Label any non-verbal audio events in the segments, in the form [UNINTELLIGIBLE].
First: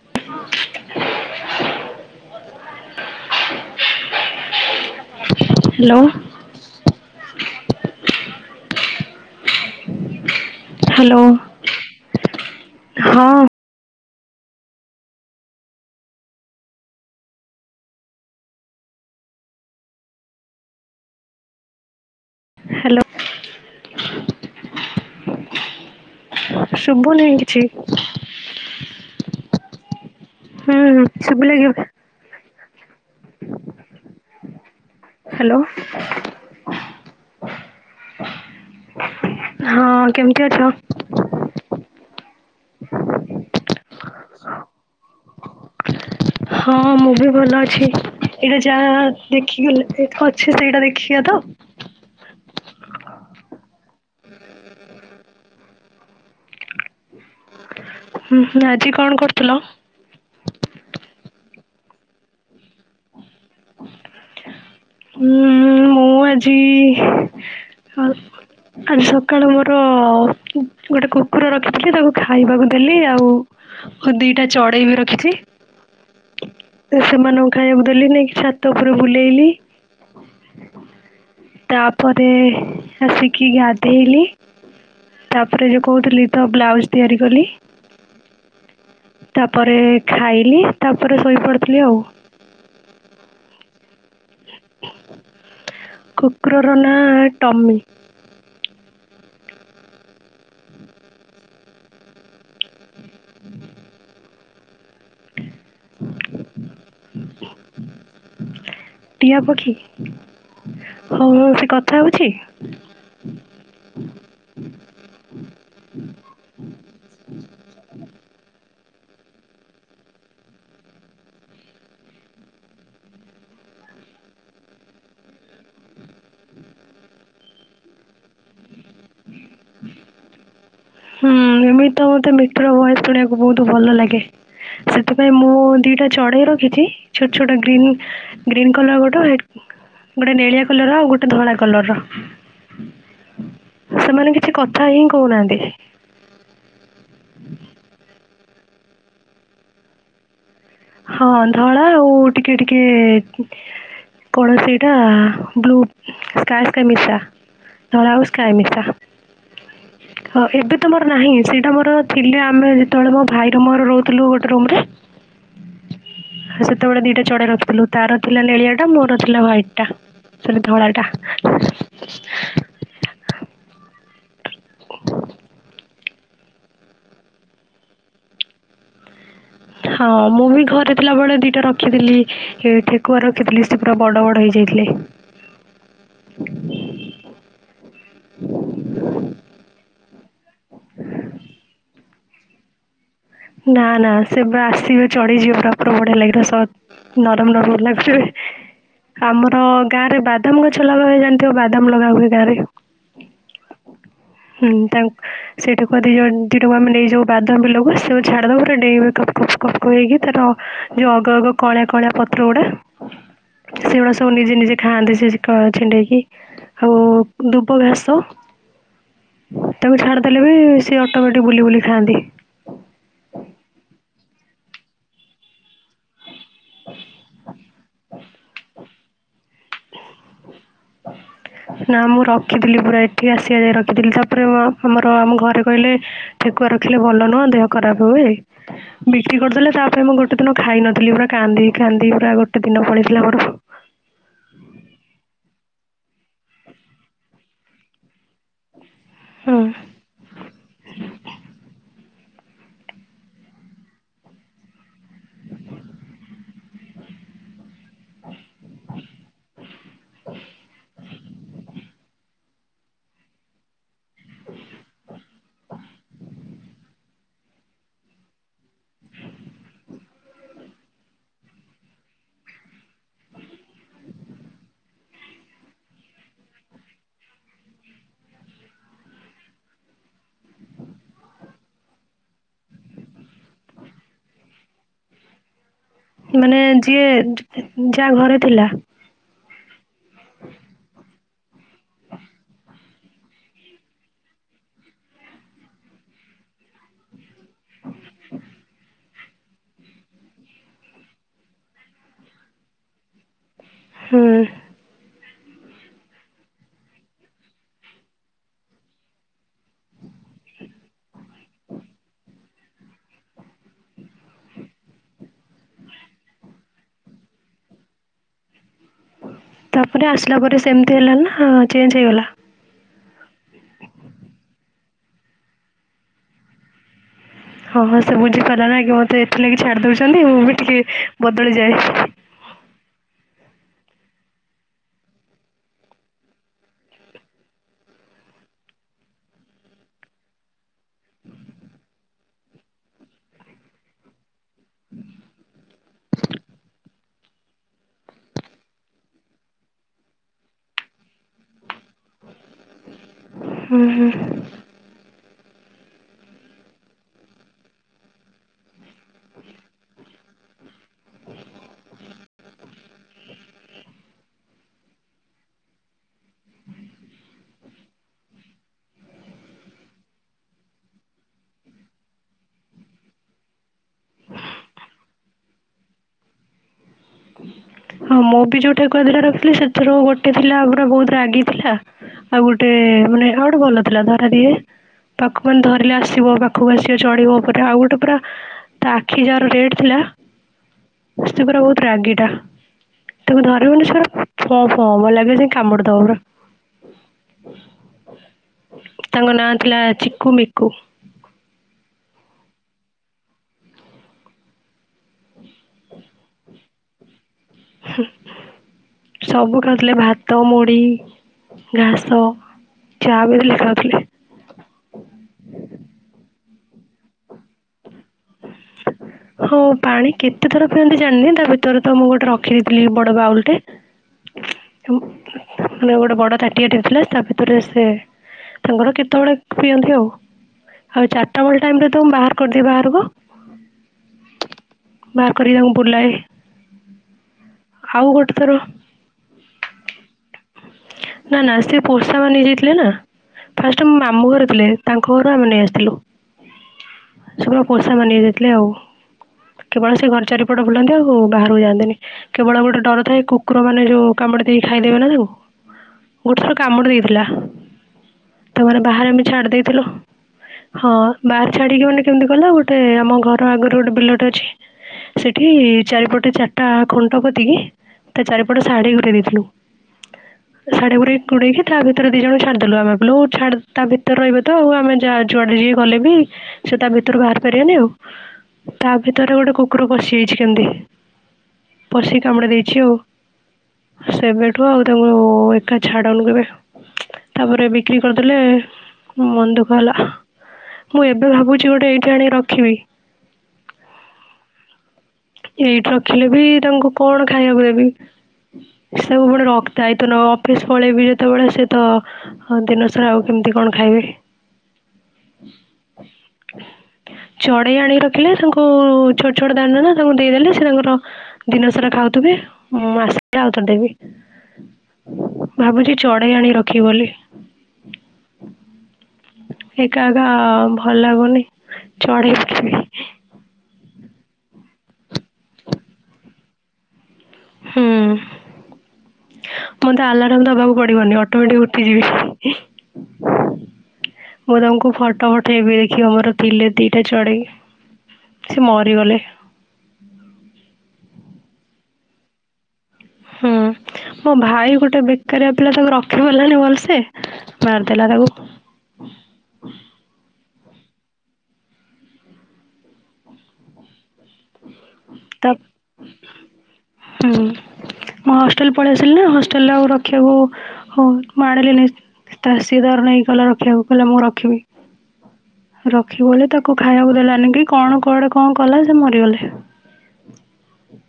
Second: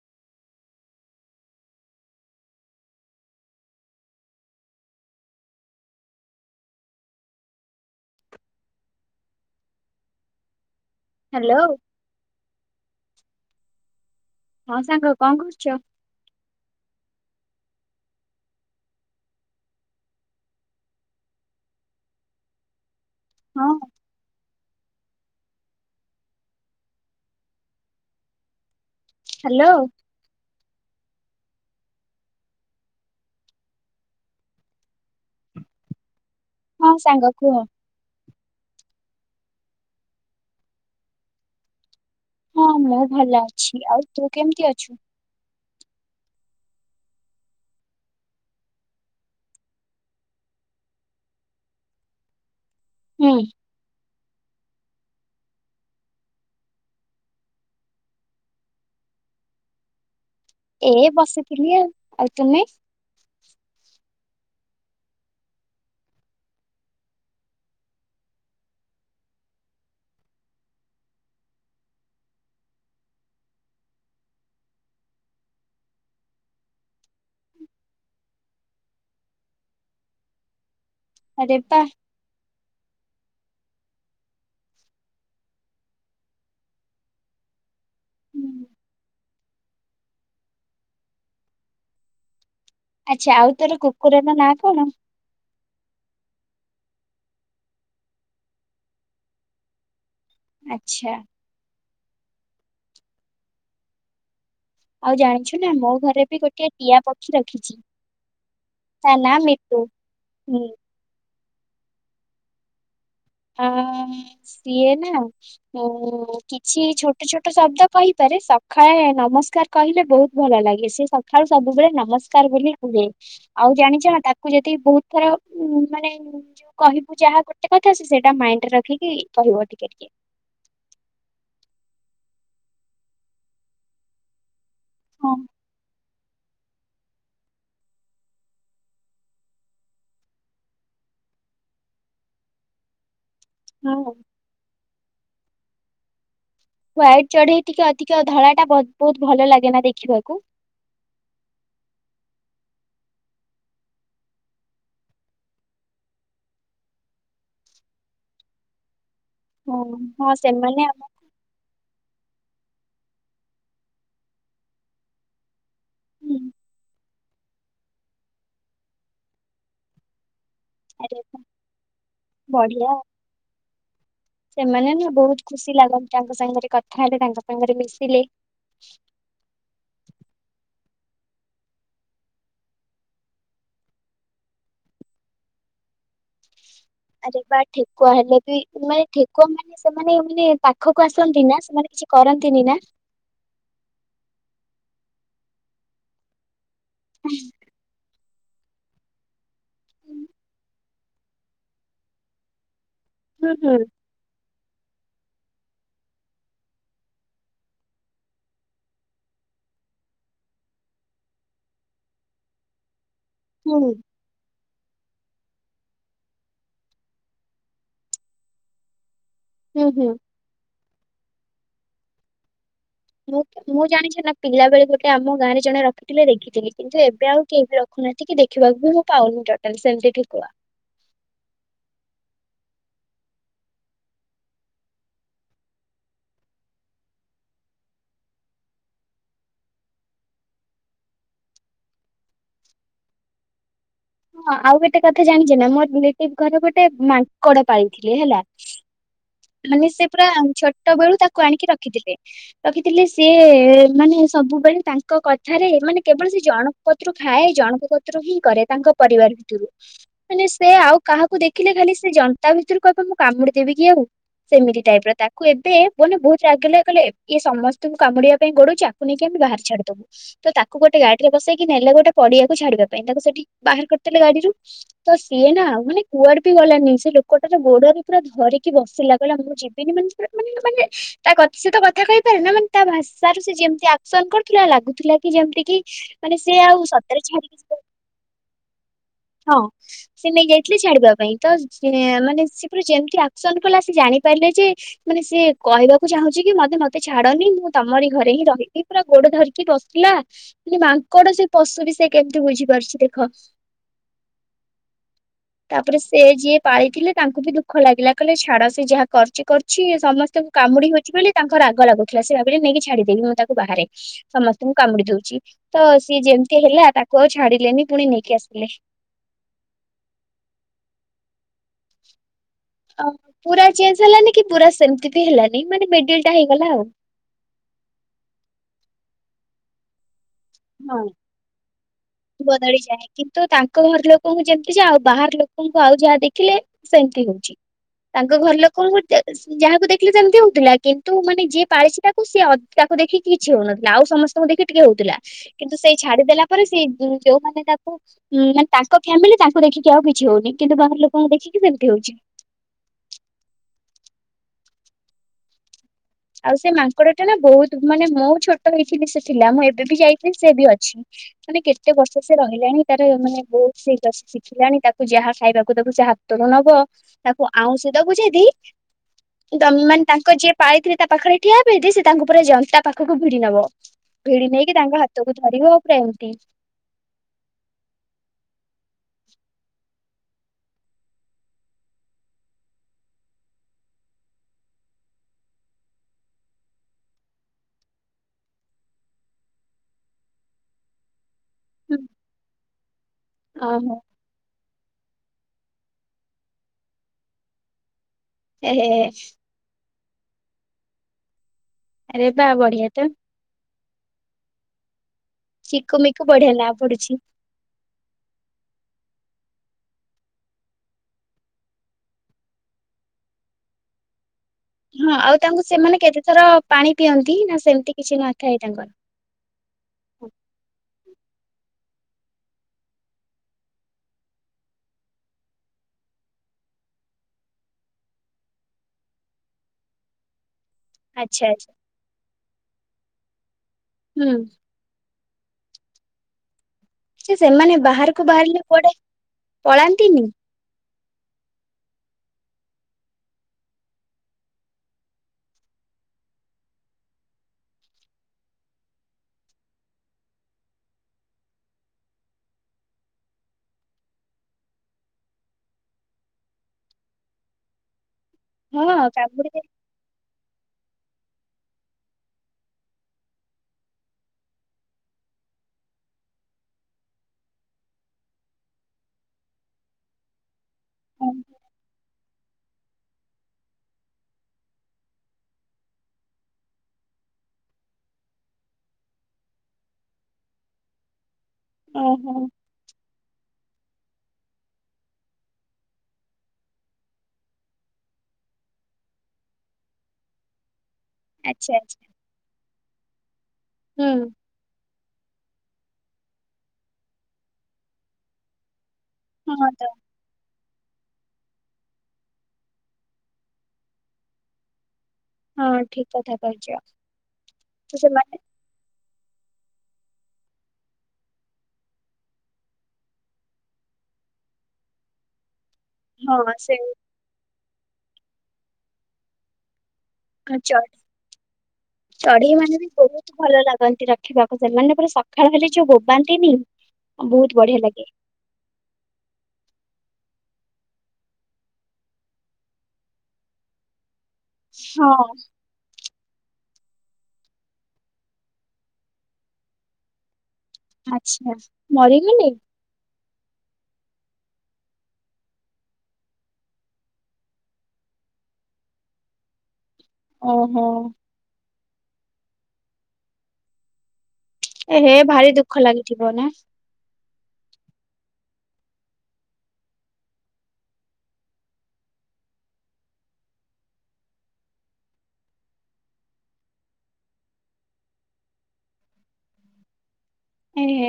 ହ hello. Hello hello ହଁ । ହଁ ସାଙ୍ଗ କଣ କରୁଚ । ହାଲୋ । ହଁ ଶୁଭ ନେଇ କିଛି । ହା ଲୋ । ହୁଁ ହୁଁ ଶୁଭିଲା କି । ହାଲୋ । ହଁ ସାଙ୍ଗ କୁହ । ହଁ କେମିତି ଅଛ । ହଁ ମୁର ଭଲ ଅଛି ଆଉ ତୁ କେମିତି ଅଛୁ । ହଁ ମୁଁ ବି ଭଲ ଅଛି ଏଇଟା ଯାହା ଦେଖି ଗଲେ ଅଛି ସେଇଟା ଦେଖିବା ତ । [INAUDIBLE] ହୁଁ । ହୁଁ ହୁଁ ଆଜି କଣ କରୁଥିଲ । ଏ ବସିଥିଲି ଆଉ ଆଉ ତୁମେ । ହୁଁ ମୁଁ ଆଜି ମୁ । ଆଜି ସକାଳୁ ମୋର ଗୋଟେ କୁକୁର ରଖିଥିଲି ତାକୁ ଖାଇବାକୁ ଦେଲି ଆଉ । ହ ଦିଟା ଚଢେଇ ବି ରଖିଛି ସେମାନଙ୍କୁ ଖାଇବାକୁ ଦେଲି ନେଇକି । ଛାତ ଉପୁର ବୁଲେଇଲି ଆରେ ବା ତାପରେ ଆସି । କି ଗାଧେଇଲି ତାପରେ ଯୋଉ କହୁଥିଲି ତ ବ୍ଲାଉଜ୍ ତିଆରି କଲି। ହୁଁ। ତାପରେ ଖାଇଲି ତାପରେ ଶୋଇପଡ଼ିଥିଲି ଆଉ। ଆଚ୍ଛା ଆଉ ତୋର କୁକୁରର ନାଁ କଣ। କୁକୁରର ନାଁ ଟମି। ଆଚ୍ଛା। ଆଉ ଜାଣିଛୁ ନା ମୋ ଘରେ ବି ଗୋଟିଏ ଟିଆ ପକ୍ଷି ରଖିଛି ତା ନାଁ ଟିଆ ପକ୍ଷୀ ମିଟୁ ହୁଁ। ହଉ ହଉ ସେ କଥା ହୋଉଛି ଆ ସିଏ ନା ଓ କିଛି ଛୋଟ ଛୋଟ ଶବ୍ଦ କହିପାରେ ସ ସଖାଳେ ନମସ୍କାର କହିଲେ ବହୁତ ଭଲ ଲାଗେ ସେ ସଖାଳୁ ସବୁବେଳେ ନମସ୍କାର ବୋଲି କୁହେ ଆଉ ଆଉ ଜାଣିଛ ନା ତାକୁ ଯଦି ବହୁତ ଥର ଉଁ ମାନେ କହିବୁ ଯାହା ଗୋଟେ କଥା ସେ ସେ ମାଇଣ୍ଡରେ ରଖିକି କହିବ ଟିକେ ଟିକେ। ହୁଁ ଏମିତି ତ ମତେ ମିତ୍ର ଭଏସ୍‌ ଶୁଣିବାକୁ ବହୁତ ଭଲ ଲାଗେ। ସେଥିପାଇଁ ହଁ ମୁଁ ଦିଟା ଚଢ଼େଇ ରଖିଛି ଛୋଟ ଛୋଟ ଗ୍ରୀନ୍ ଗ୍ରୀନ୍ କଲର ଗୋଟେ ଗୋଟେ ନେଳିଆ କଲର ଆଉ ଗୋଟେ ଧଳା କଲରର। ହଁ ସେମାନେ କିଛି କଥା ହିଁ କହୁନାହାନ୍ତି। ୱାଇଟ ଚଢେଇ ଟିକେ ଅଧିକ ଧଳାଟା ବହୁତ ବହୁତ ଭଲ ଲାଗେନା ଦେଖିବାକୁ। ହଁ ଧଳା ଆଉ ଟିକେ ଟିକେ କଣ ସେଇଟା ବ୍ଲୁ ସ୍କାଏ [UNINTELLIGIBLE] ଧଳା ଆଉ ସ୍କାଏ ମିଶା। ହଁ ହଁ ଏବେ ସେମାନେ ତ ଆମ ମୋର ନାହିଁ ସେଇଟା ମୋର ଥିଲେ ଆମେ ଯେତେବେଳେ ମୋ ଭାଇ ର ମୋର ରହୁଥିଲୁ ଗୋଟେ ରୁମରେ। ହୁଁ। ସେତେବେଳେ ଦିଟା ଚଢେଇ ରଖିଥିଲୁ ତାର ଥିଲା ନେଳିଆ ଟା ମୋର ଥିଲା ହ୍ଵାଇଟ୍ ଟା। ସେଟା ଧଳାଟା। ଆରେ ବାଃ, ବଢିଆ ସେମାନେ ନା ବହୁତ୍ ଖୁସି ଲାଗନ୍ତି ତାଙ୍କ ସାଙ୍ଗରେ କଥା ହେଲେ ତାଙ୍କ ସାଙ୍ଗରେ ମିଶିଲେ। [INAUDIBLE] ହଁ ମୁଁ ବି ଘରେ ଥିଲାବେଳେ ଦିଟା ରଖିଥିଲି ଏ ଠେକୁଆ ରଖିଥିଲି ସେତ ବଡ ବଡ ହେଇ ହେଇଥିଲେ। ଆରେ ବା ଠେକୁଆ ହେଲେ ବି ମାନେ ଠେକୁଆ ମାନେ ସେମାନେ ମାନେ ପାଖକୁ ଆସନ୍ତି ନା ସେମାନେ। କିଛି କରନ୍ତିନି ନା। ନା ନା ସେବେ ଆସିବ ଚଢିଯିବ ପୁରା ବଢିଆ ଲାଗିଲା ସ ନରମ ନରମ ଲାଗିବେ। ଆମର ଗାଁ ରେ ବାଦାମ ଗଛ ଲଗାହୁଏ ଜାଣିଥିବ ବାଦାମ ଲଗା ହୁଏ ଗାଁରେ। ହୁଁ ହୁଁ । ହୁଁ ତାଙ୍କୁ ସେଇଠା ଲୋକ ଦିଟାକୁ ନେଇଯାଉ ବାଦାମ ବିଲକୁ ସେ। ଝାଡ଼ିଦେବ ପୁରା ଡେଇଁବେ କ୍ କ୍ କ୍ କପ୍ ହେଇକି ତାର ଯୋଉ ଅଗ ଅଗ କଳା କଳା ପତ୍ର ଗୁଡା। ହୁଁ ହୁଁ ସେଗୁଡା ସବୁ ନିଜେ ନିଜେ ଖାଆନ୍ତି ସେକ କଳା ଛିଣ୍ଡେଇକି ଆଉ ଦୁବ ଘାସ। ହୁଁ ତାକୁ ଛାଡିଦେଲେ ବି ସିଏ ଅଟୋମେଟିକ ବୁଲି ବୁଲି ଖାଆନ୍ତି। ମୁଁ ମୁଁ ଜାଣିଛି ନା ପିଲା ବେଳେ ଗୋଟେ ଆମ ଗାଁରେ ଜଣେ ରଖିଥିଲେ ଦେଖି। ଥିଲି କିନ୍ତୁ ଏବେ ଆଉ କେହି ବି ରଖି ନାହାନ୍ତି କି ଦେଖିବାକୁ ବି ମୁଁ ପାଉନି ତ । ସେମିତି ଠେକୁଆ। ନା ମୁଁ ରଖିଥିଲି ପୁରା ଏଠି ଆସିବା ଯାଏ ରଖିଥିଲି ତାପରେ ଆମର ଆମ ଘରେ କହିଲେ ଠେକୁଆ ରଖିଲେ ଭଲ ନୁହଁ। ଦେହ ଖରାପ ହୁଏ ବିକ୍ରି କରିଦେଲେ ତାପରେ ମୁଁ ଗୋଟେ ଦିନ ଖାଇନଥିଲି ପୁରା କାନ୍ଦି କାନ୍ଦି ପୁରା ଗୋ ଗୋଟେ ଦିନ ପଳେଇଥିଲା ମୋର। ହଁ ଆଉ ଗୋଟେ କଥା ଜାଣିଛ ନା ମୋ ରିଲେଟିଭ ଘରୁ ଗୋଟେ ମାଙ୍କଡ ପାଇଥିଲେ ହେଲା। ହୁଁ ମାନେ ସେ ପୁରା ଛୋଟ ବେଳୁ ତାକୁ ଆଣିକି ରଖିଥିଲେ। ରଖିଥିଲେ ସିଏ ମାନେ ସବୁବେଳେ ତାଙ୍କ କଥାରେ ମାନେ କେବଳ ସେ ଜଣଙ୍କ କତିରୁ ଖାଏ ଜଣକ କତୁରୁ ହିଁ କରେ ତାଙ୍କ ପରିବାର ଭିତରୁ ମାନେ ସେ ଆଉ କାହାକୁ ଦେଖିଲେ ଖାଲି ସେ ଜ କଣ୍ଟା ଭିତରୁ କହିବେ ମୁଁ କାମୁଡ଼ି ଦେବି କି ଆଉ। ସେମିତି ଟାଇପର ତାକୁ ଏବେ ମାନେ ବହୁତ ରାଗ ଲାଗିଲେ ଇଏ କଲେ ଇଏ ସମସ୍ତଙ୍କୁ କାମୁଡିବା ପାଇଁ ଗୋଡଉଛିକୁ ନେଇକି ଆମେ ବାହାର ଛାଡିଦବୁ ତ ତାକୁ ଗୋଟେ ଗାଡିରେ ବସେଇକି ନେଲେ ଗୋଟେ ପଡିଆକୁ ଛାଡିବା ପାଇଁ ତାକୁ ସେଠି ବାହାର କରିଦଥିଲେ ଗାଡିରୁ ତ ସିଏ ନା ମାନେ କୁଆଡ ବି ଗଲାନି ସେ କଟରେ ଗୋଡଅରେ ପୁରା ଧରିକି ବସ ସେ ଲାଗିଲା ମୁଁ ଯିବିନି ମାନେୁରା ମାନେ-ମାନେ ତା ସହିତ କଥା କହିପାରେ ନା ମାନେ ତା ଭାଷାରୁ ସେ ଯେମତି କରୁଥିଲା ଲାଗୁଥିଲା କି ଯେମିତି କି ମାନେ ସେ ଆଉ ଯିଏ ସତରେ ଛାଡିକି ଯାହା ଘରେ ଥିଲା। ହଁ ସେ ନେଇ ଯାଇଥିଲେ ଛାଡିବା ପାଇଁ ତ ମାନେ ସେ ପୁରା ଯେମତି ଆକ୍ସନ କଲା ସେ ଜା ଲେ ଯେ ମାନେ ସେ କହିବାକୁ ଚାହୁଁଛି କି ମତେ ମତେ ଛାଡନି ମୁଁ ତମରି ଘରେ ହିଁ ରହିବି ପୁରା ଗଟ ଧରିକି ବସିଲା କି ମାଙ୍କଡ ସେ ପଶୁ ବି ସେ କେମିତି ବୁଝି ପାରୁଛି ଦେଖ ହୁଁ। ତାପରେ ସେ ଯିଏ ପାଳିଥିଲେ ତାଙ୍କୁ ବି ଦୁଃଖ ଲାଗିଲା କହିଲେ ଛାଡ ସେ ଯାହା କରଚ କରଛି ସମସ୍ତଙ୍କୁ କାମୁଡି ହଉଛି ବୋଲି ତାର ରାଗ ଲାଗୁଥିଲା ସେ ନେଇକି ଛାଡିଦେବି ମୁଁ ତାକୁ ବାହାରେ ସମସ୍ତଙ୍କୁ କାମୁଡି ଦଉଛି ତ ସିଏ ଯେମିତି ହେଲା ତାକୁ ଆଉ ଛାଡିଲେନି ପୁଣି ନେଇକି ଆସ ତାପରେ ଆସିଲା ପରେ ସେମିତି ହେଲା ନା ଚେଞ୍ଜ ହେଇଗଲା। ପୁର ଚେଞ୍ଜ ହେଲାନି କି ପୁର ସେମିତି ବି ହେଲାନୋ ମାନେ ମିଡିଲ ଟା ହେଇଗଲା ଆଉ। ହଁ-ହଁ ସେ ବୁଝିପାରିଲା ନା କି ମତେ ଏଥିଲାଗି ଛାଡି ଦଉଛନ୍ତି ମୁଁ ବି ଟିକେ ବଦଳିଯାଏ। ବଦଳିଯାଏ କିନ୍ତୁ ତାଙ୍କ ଘର ଲୋକଙ୍କୁ ଯେମିତି ଯା ଆଉ ବାହାର ଲୋକଙ୍କୁ ଆଉ ଯାହା ଦେଖିଲେ ସେମତି ହେଉଛି। ତାଙ୍କ ଘର ଲୋକ ଯାହାକୁ ଦେଖିଲେ ତାଙ୍କୁ ଦେଉଥିଲା କିନ୍ତୁ ମାନେ ଯିଏ ପାଳିଛି ତାକୁ ସିଏ ତା ଦେଖିକି କିଛି ହଉନଥିଲା ଆଉ ସମସ୍ତଙ୍କୁ ଦେଖି ଟିକେ ହଉଥିଲା କିନ୍ତୁ ସେଇ ଛାଡି ଦେଲା ପରେ ସେଇ ଉଁ ଯୋଉମାନେ ତାଙ୍କୁ ମାନେ ତାଙ୍କ ଫ୍ୟାମିଲି ତାଙ୍କୁ ଦେଖିକି ଆଉ କିଛି ହଉନି କିନ୍ତୁ ବାହାର ଲୋକଙ୍କୁ ଦେଖିକି ସେମିତି ହଉଛି। ଜ ହୁଁ-ହୁଁ। ଆଉ ସେ ମାଙ୍କଡ ଟା ନା ବହୁତ ମାନେ ମୁଁ ଛୋଟ ହେଇଥିଲି ସେ ଥିଲା ମୁଁ ଏବେ ବି ଯାଇଥିଲି ସେ ବି ଅଛି। ମାନେ କେତେ ବର୍ଷ ସେ ରହିଲାଣି ତାର ମାନେ ବହୁତ ସେ ଶିଖିଲାଣି ତାକୁ ଯାହା ଖାଇବାକୁ ତାକୁ ଯାହା ତରୁ ନବ ତାକୁ ଆଉଁସି ଦବୁ ଯଦି ତ ମାନେ ତାଙ୍କ ଯିଏ ପାଳି ତା ପାଖରେ ଠିଆ ହେବେ ଯେ ତାଙ୍କୁ ପୁରା ଜନ୍ତା ପାଖକୁ ଭିଡି ନବ ଭିଡି ନେଇକି ତାଙ୍କ ହାତକୁ ଧାରିବ ପୁରା ଏମିତି। ହଁ ମୁଁ ବି ଯୋଉ ଠେକୁର ଦିଟା ରଖଥିଲି ସେଥିରୁ ଗୋଟେ ଥିଲା ପୁରା ବହୁତ ରାଗି ଥିଲା ଆଉ ଗୋଟେ ମାନେ ଆଉ ଗୋଟେ ଭଲ ଥିଲା ଧରା ଦିଏ। ପାଖ ମାନେ ଧରିଲେ ଆସିବ ପାଖକୁ ଆସିବ ଚଢିବ ଉପରେ ଆଉ ଗୋଟେ ପୁରା ତା ଆଖି ଯାହାର ରେଟ ଥିଲା ସେ ପୁରା ବହୁତ ରାଗିଟା ତାକୁ ଧରିବନି ଓହୋ ସେ ହଁ-ହଁ [UNINTELLIGIBLE] ଲାଗେ ସେ କାମୁଡିଦବା ପୁରା। ଏ ତାଙ୍କ ନାଁ ଥିଲା ଚିକୁ ମିକୁ। ରେ ବା ବଢିଆ ତ ଚିକୁ ମିକୁ ବଢିଆ ନାଁ ପଡୁଛି। ସବୁ ଖାଉଥିଲେ ଭାତ, ମୁଢ ଘାସ ଚା ବିି ଖାଉଥିଲେ। ହଁ ଆଉ ତାଙ୍କୁ ସେମାନେ କେତେ ଥର ପାଣି ପିଅନ୍ତି ନା ସେମତି ହଁ ପାଣି କେତେଥର ପିଅନ୍ତି ଜାଣିନି ତା ଭିତରେ ତ ମୁଁ ଗୋଟେ ରଖିଦେଇଥିଲି ବଡ ବାଉଲ ଟେ ମାନେ ଗୋଟେ ବଡ ତାଟିଆଟେ ଥିଲା ତା ଭିତରେ ସେ ତାଙ୍କର କେତେବେଳେ ପିଅନ୍ତି ଆଉ। ଆଉ ଚାରିଟା ଆଚ୍ଛା ବେଳ ଆଚ୍ଛା ଟାଇମ ରେ ତ ବାହାର କରିଦିଏ ବାହାରକୁ। ହୁଁ। ବାହାର କରି ତାଙ୍କୁ ବୁଲାଏ। ସେ ସେମାନେ ଆଉ ବାହାରକୁ ଗୋଟେ ଥର ବାହାରିଲେ କୁଆଡେ ପଳାନ୍ତିନି? ନା-ନା ସେ ପୋସା ମାନି ଜାଇଥିଲେ ନା। ଫାଷ୍ଟ ମୋ ମାମୁଁ ଘରେ ଥିଲେ ତାଙ୍କ ଘରୁ ଆମେ ନେଇ ଆସିଥିଲୁ। ସେ ପୁରା ପୋସା ମାନି ଯାଇଥିଲେ ଆଉ। କେବଳ ସେ ଘର ଚାରିପଟ ବୁଲାନ୍ତି ଆଉ ବାହାରକୁ ଯାଆନ୍ତିନି କେବଳ ଗୋଟେ ଡର ଥାଏ କୁକୁର ମାନେ ଯୋଉ କାମ କାମୁଡି ଦେଇକି ଖାଇଦେବେ ନା ତାଙ୍କୁ ଗୋଟେ ଥର କାମୁଡି ଦେଇଥିଲା। ତାମାନେ ହଁ ବାହାରେ ଆମ ଛାଡି କାମୁଡି ଦେଇଥିଲୁ। ହଁ ବାହାର ଛାଡିକି ମାନେ କେମିତି କଇଲ ଗୋଟେ ଆମ ଘର ଆଗରୁ ଗୋଟେ ବିଲଟ ଅଛି। ସେଠି ଚାରିପଟେ ଚାରିଟା ଖଣ୍ଟ କତିକି ତା ଚାରିପଟେ ଶାଢୀ ଘରେ ଦେଇଥିଲୁ। ଶାଢ଼ୀ ଗଡ ଘୁଡେଇକି ତା ଭିତରେ ଦି ଜଣ ଛାଡିଦେଲୁ ଆମେ ଲ ଛାଡ ତା ଭିତରେ ରହିବେ ତ ଆଉ ଆମେ ଯାହା ଯୁଆଡେ ଯ ଗଲେ ବି ସେ ତା ଭିତରୁ ବାହାରି ପାରିବେନି ଆଉ। ତା ଭିତରେ ଗୋଟେ କୁକୁର ପଶିଯାଇଚି କେମତି। ପଶି ଓହୋ କାମୁଡା ଦେଇଛି ଆଉ ସେବେଠୁ ଆଉ ତାଙ୍କୁ ହଉ ଏକା ଛାଡନୁ କେବେ। ତାପରେ ବିକ୍ରି କରିଦେଲେ ମନ ଦୁଃଖ ହେଲା। ମୁଁ ଏବେ ଆଚ୍ଛା ଭାବୁଚି ଗୋଟେ ଆଚ୍ଛା ଏଇଠି ଆଣିକି ରଖିବି। ହୁଁ। ଏଇଠି ରଖିଲେ ବି ତାଙ୍କୁ କଣ ଖାଇବାକୁ ଦେବି? ସବୁବେଳେ ହଁ ରଖ ତ ଦାୟୀ ଅଫିସ ପଳେଇବି ଯେତେବେଳେ ସେ ତ ଦିନସାରା ଆଉ କେମିତି କଣ ଖାଇବେ? ହଁ ଠିକ କଥା କହିଛ ଚଢେଇ ଆଣି ତ ରଖିଲେ ସେମାନେ ତାଙ୍କୁ ଛୋଟ ଛୋଟ ଦାନ ନା ତାଙ୍କୁ ଦେଇଦେଲେ ସେ ତାଙ୍କର ଦିନସାରା ଖାଉଥିବେ ମୁଁ ଆସିଲେ ଆଉଥରେ ଦେବି ଭାବୁଚି ଚଢେଇ ଆଣି ହଁ ସେ ରଖିବ ବୋଲି। ଏକା ଏକା ଚଢି ଭଲ ଲାଗୁନି ଚଢ଼େଇ ମାନେ ବି ବହୁତ ଭଲ ଲାଗ ନ୍ତି ରଖିବାକୁ ସେମାନେ ପୁର ସକାଳ ହେ ଯୋଉ ବୋବାନ୍ତିନି ବହୁତ ବଢିଆ ଲାଗେ। ହୁଁ ମୋତେ ଆଲାରାମ ଦବାକୁ ପଡିବନି ଅଟୋମେଟିକ ଉଠି ଯିବେ। ମୁଁ ତମକୁ ହଁ ଫଟୋ ପଠେଇବି ଦେଖିବ ମୋର ଥିଲେ ଦିଟା ଚଢେଇ ସେ ମରିଗଲେ। ଆଚଛା ମରିଗଲେ? ହଁ। ମୋ ଭାଇ ଗୋଟେ ବେକାରଆ ପିଲା ତାକୁ ରଖି ପାରିଲାନି ଭଲସେ ମାରିଦେଲା ତାକୁ। [INAUDIBLE] ଓହୋ। ଏ ହେ ତା ଭାରି ଦୁଃଖ ଲାଗିଥିବ ନା? ହୁଁ ମୁଁ ହଷ୍ଟେଲ ପଳେଇ ଆସିଲି ନା ହଷ୍ଟେଲରେ ଆଉ ରଖିବାକୁ ହଉ ମୁ ଆଣିଲିନି। ତାଷୀ ତାର ନେଇକ ଗଲେ ରଖିବାକୁ କହିଲେ ମୁଁ ରଖିବି। ରଖିବ ବୋଲି ତାକୁ ଖାଇବାକୁ ଦେଲାନି କି କଣ କୁଆଡେ କଣ କଲା ସେ ମରିଗଲେ। [INAUDIBLE] ଏହେ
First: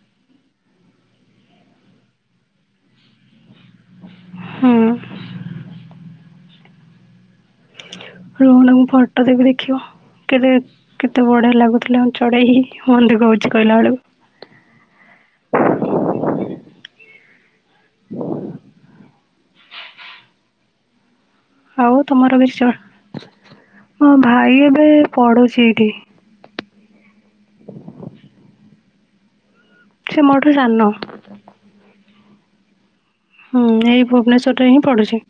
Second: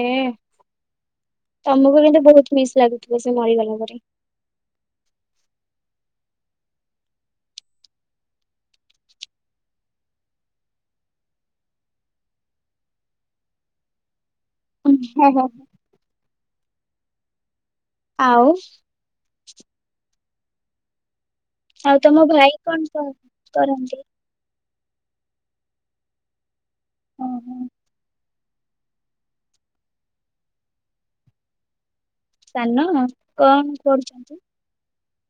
ତମକୁ କିନ୍ତୁ ବହୁତ ମିସ୍ ଲାଗୁଥିବ ସେ ମରିଗଲା ପରେ। ହଁ। ରହନାଙ୍କୁ ଫଟୋ ଦେବି ଦେଖିବ। କେତେ କେତେ ବଢ଼ିଆ ଲାଗୁଥିଲା ମୁ ଚଢ଼େଇ ହିଁ ମନଦୁଃଖ ହଉଚି କହିଲା ବେଳକୁ। ହ ହ। ଆଉ? ଆଉ ହଉ ତମ ତମର ବି ଭାଇ କଣ କର- ଚଢ଼େ, କରନ୍ତି? ହ ଭାଇ ଏ ପଡୁଚି ଏଇଠି। ହୁଁ ହୁଁ। ସେ ମୋରଠ ଜାନ। ସାନ? ହୁଁ କଣ ଏଇ କରୁଛନ୍ତି? ଭୁବନେସ୍ୱର ରେ ହିଁ ପଡୁଛି।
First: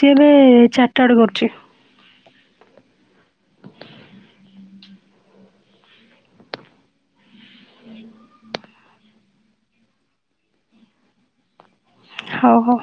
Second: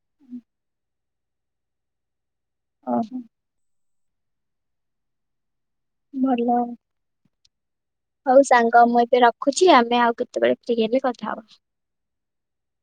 ସିଏ ଏବେ ଚାରିଟାର୍ଡ କରୁଛି। ହଁ । ଭଲ। ହଉ ସାଙ୍ଗ ମୁଁ ଏବେ ରଖୁଚି, ଆମେ ଆଉ କେତେବେଳେ ଫ୍ରି ହେଲେ କଥା ହବା। ହଉ ହଉ।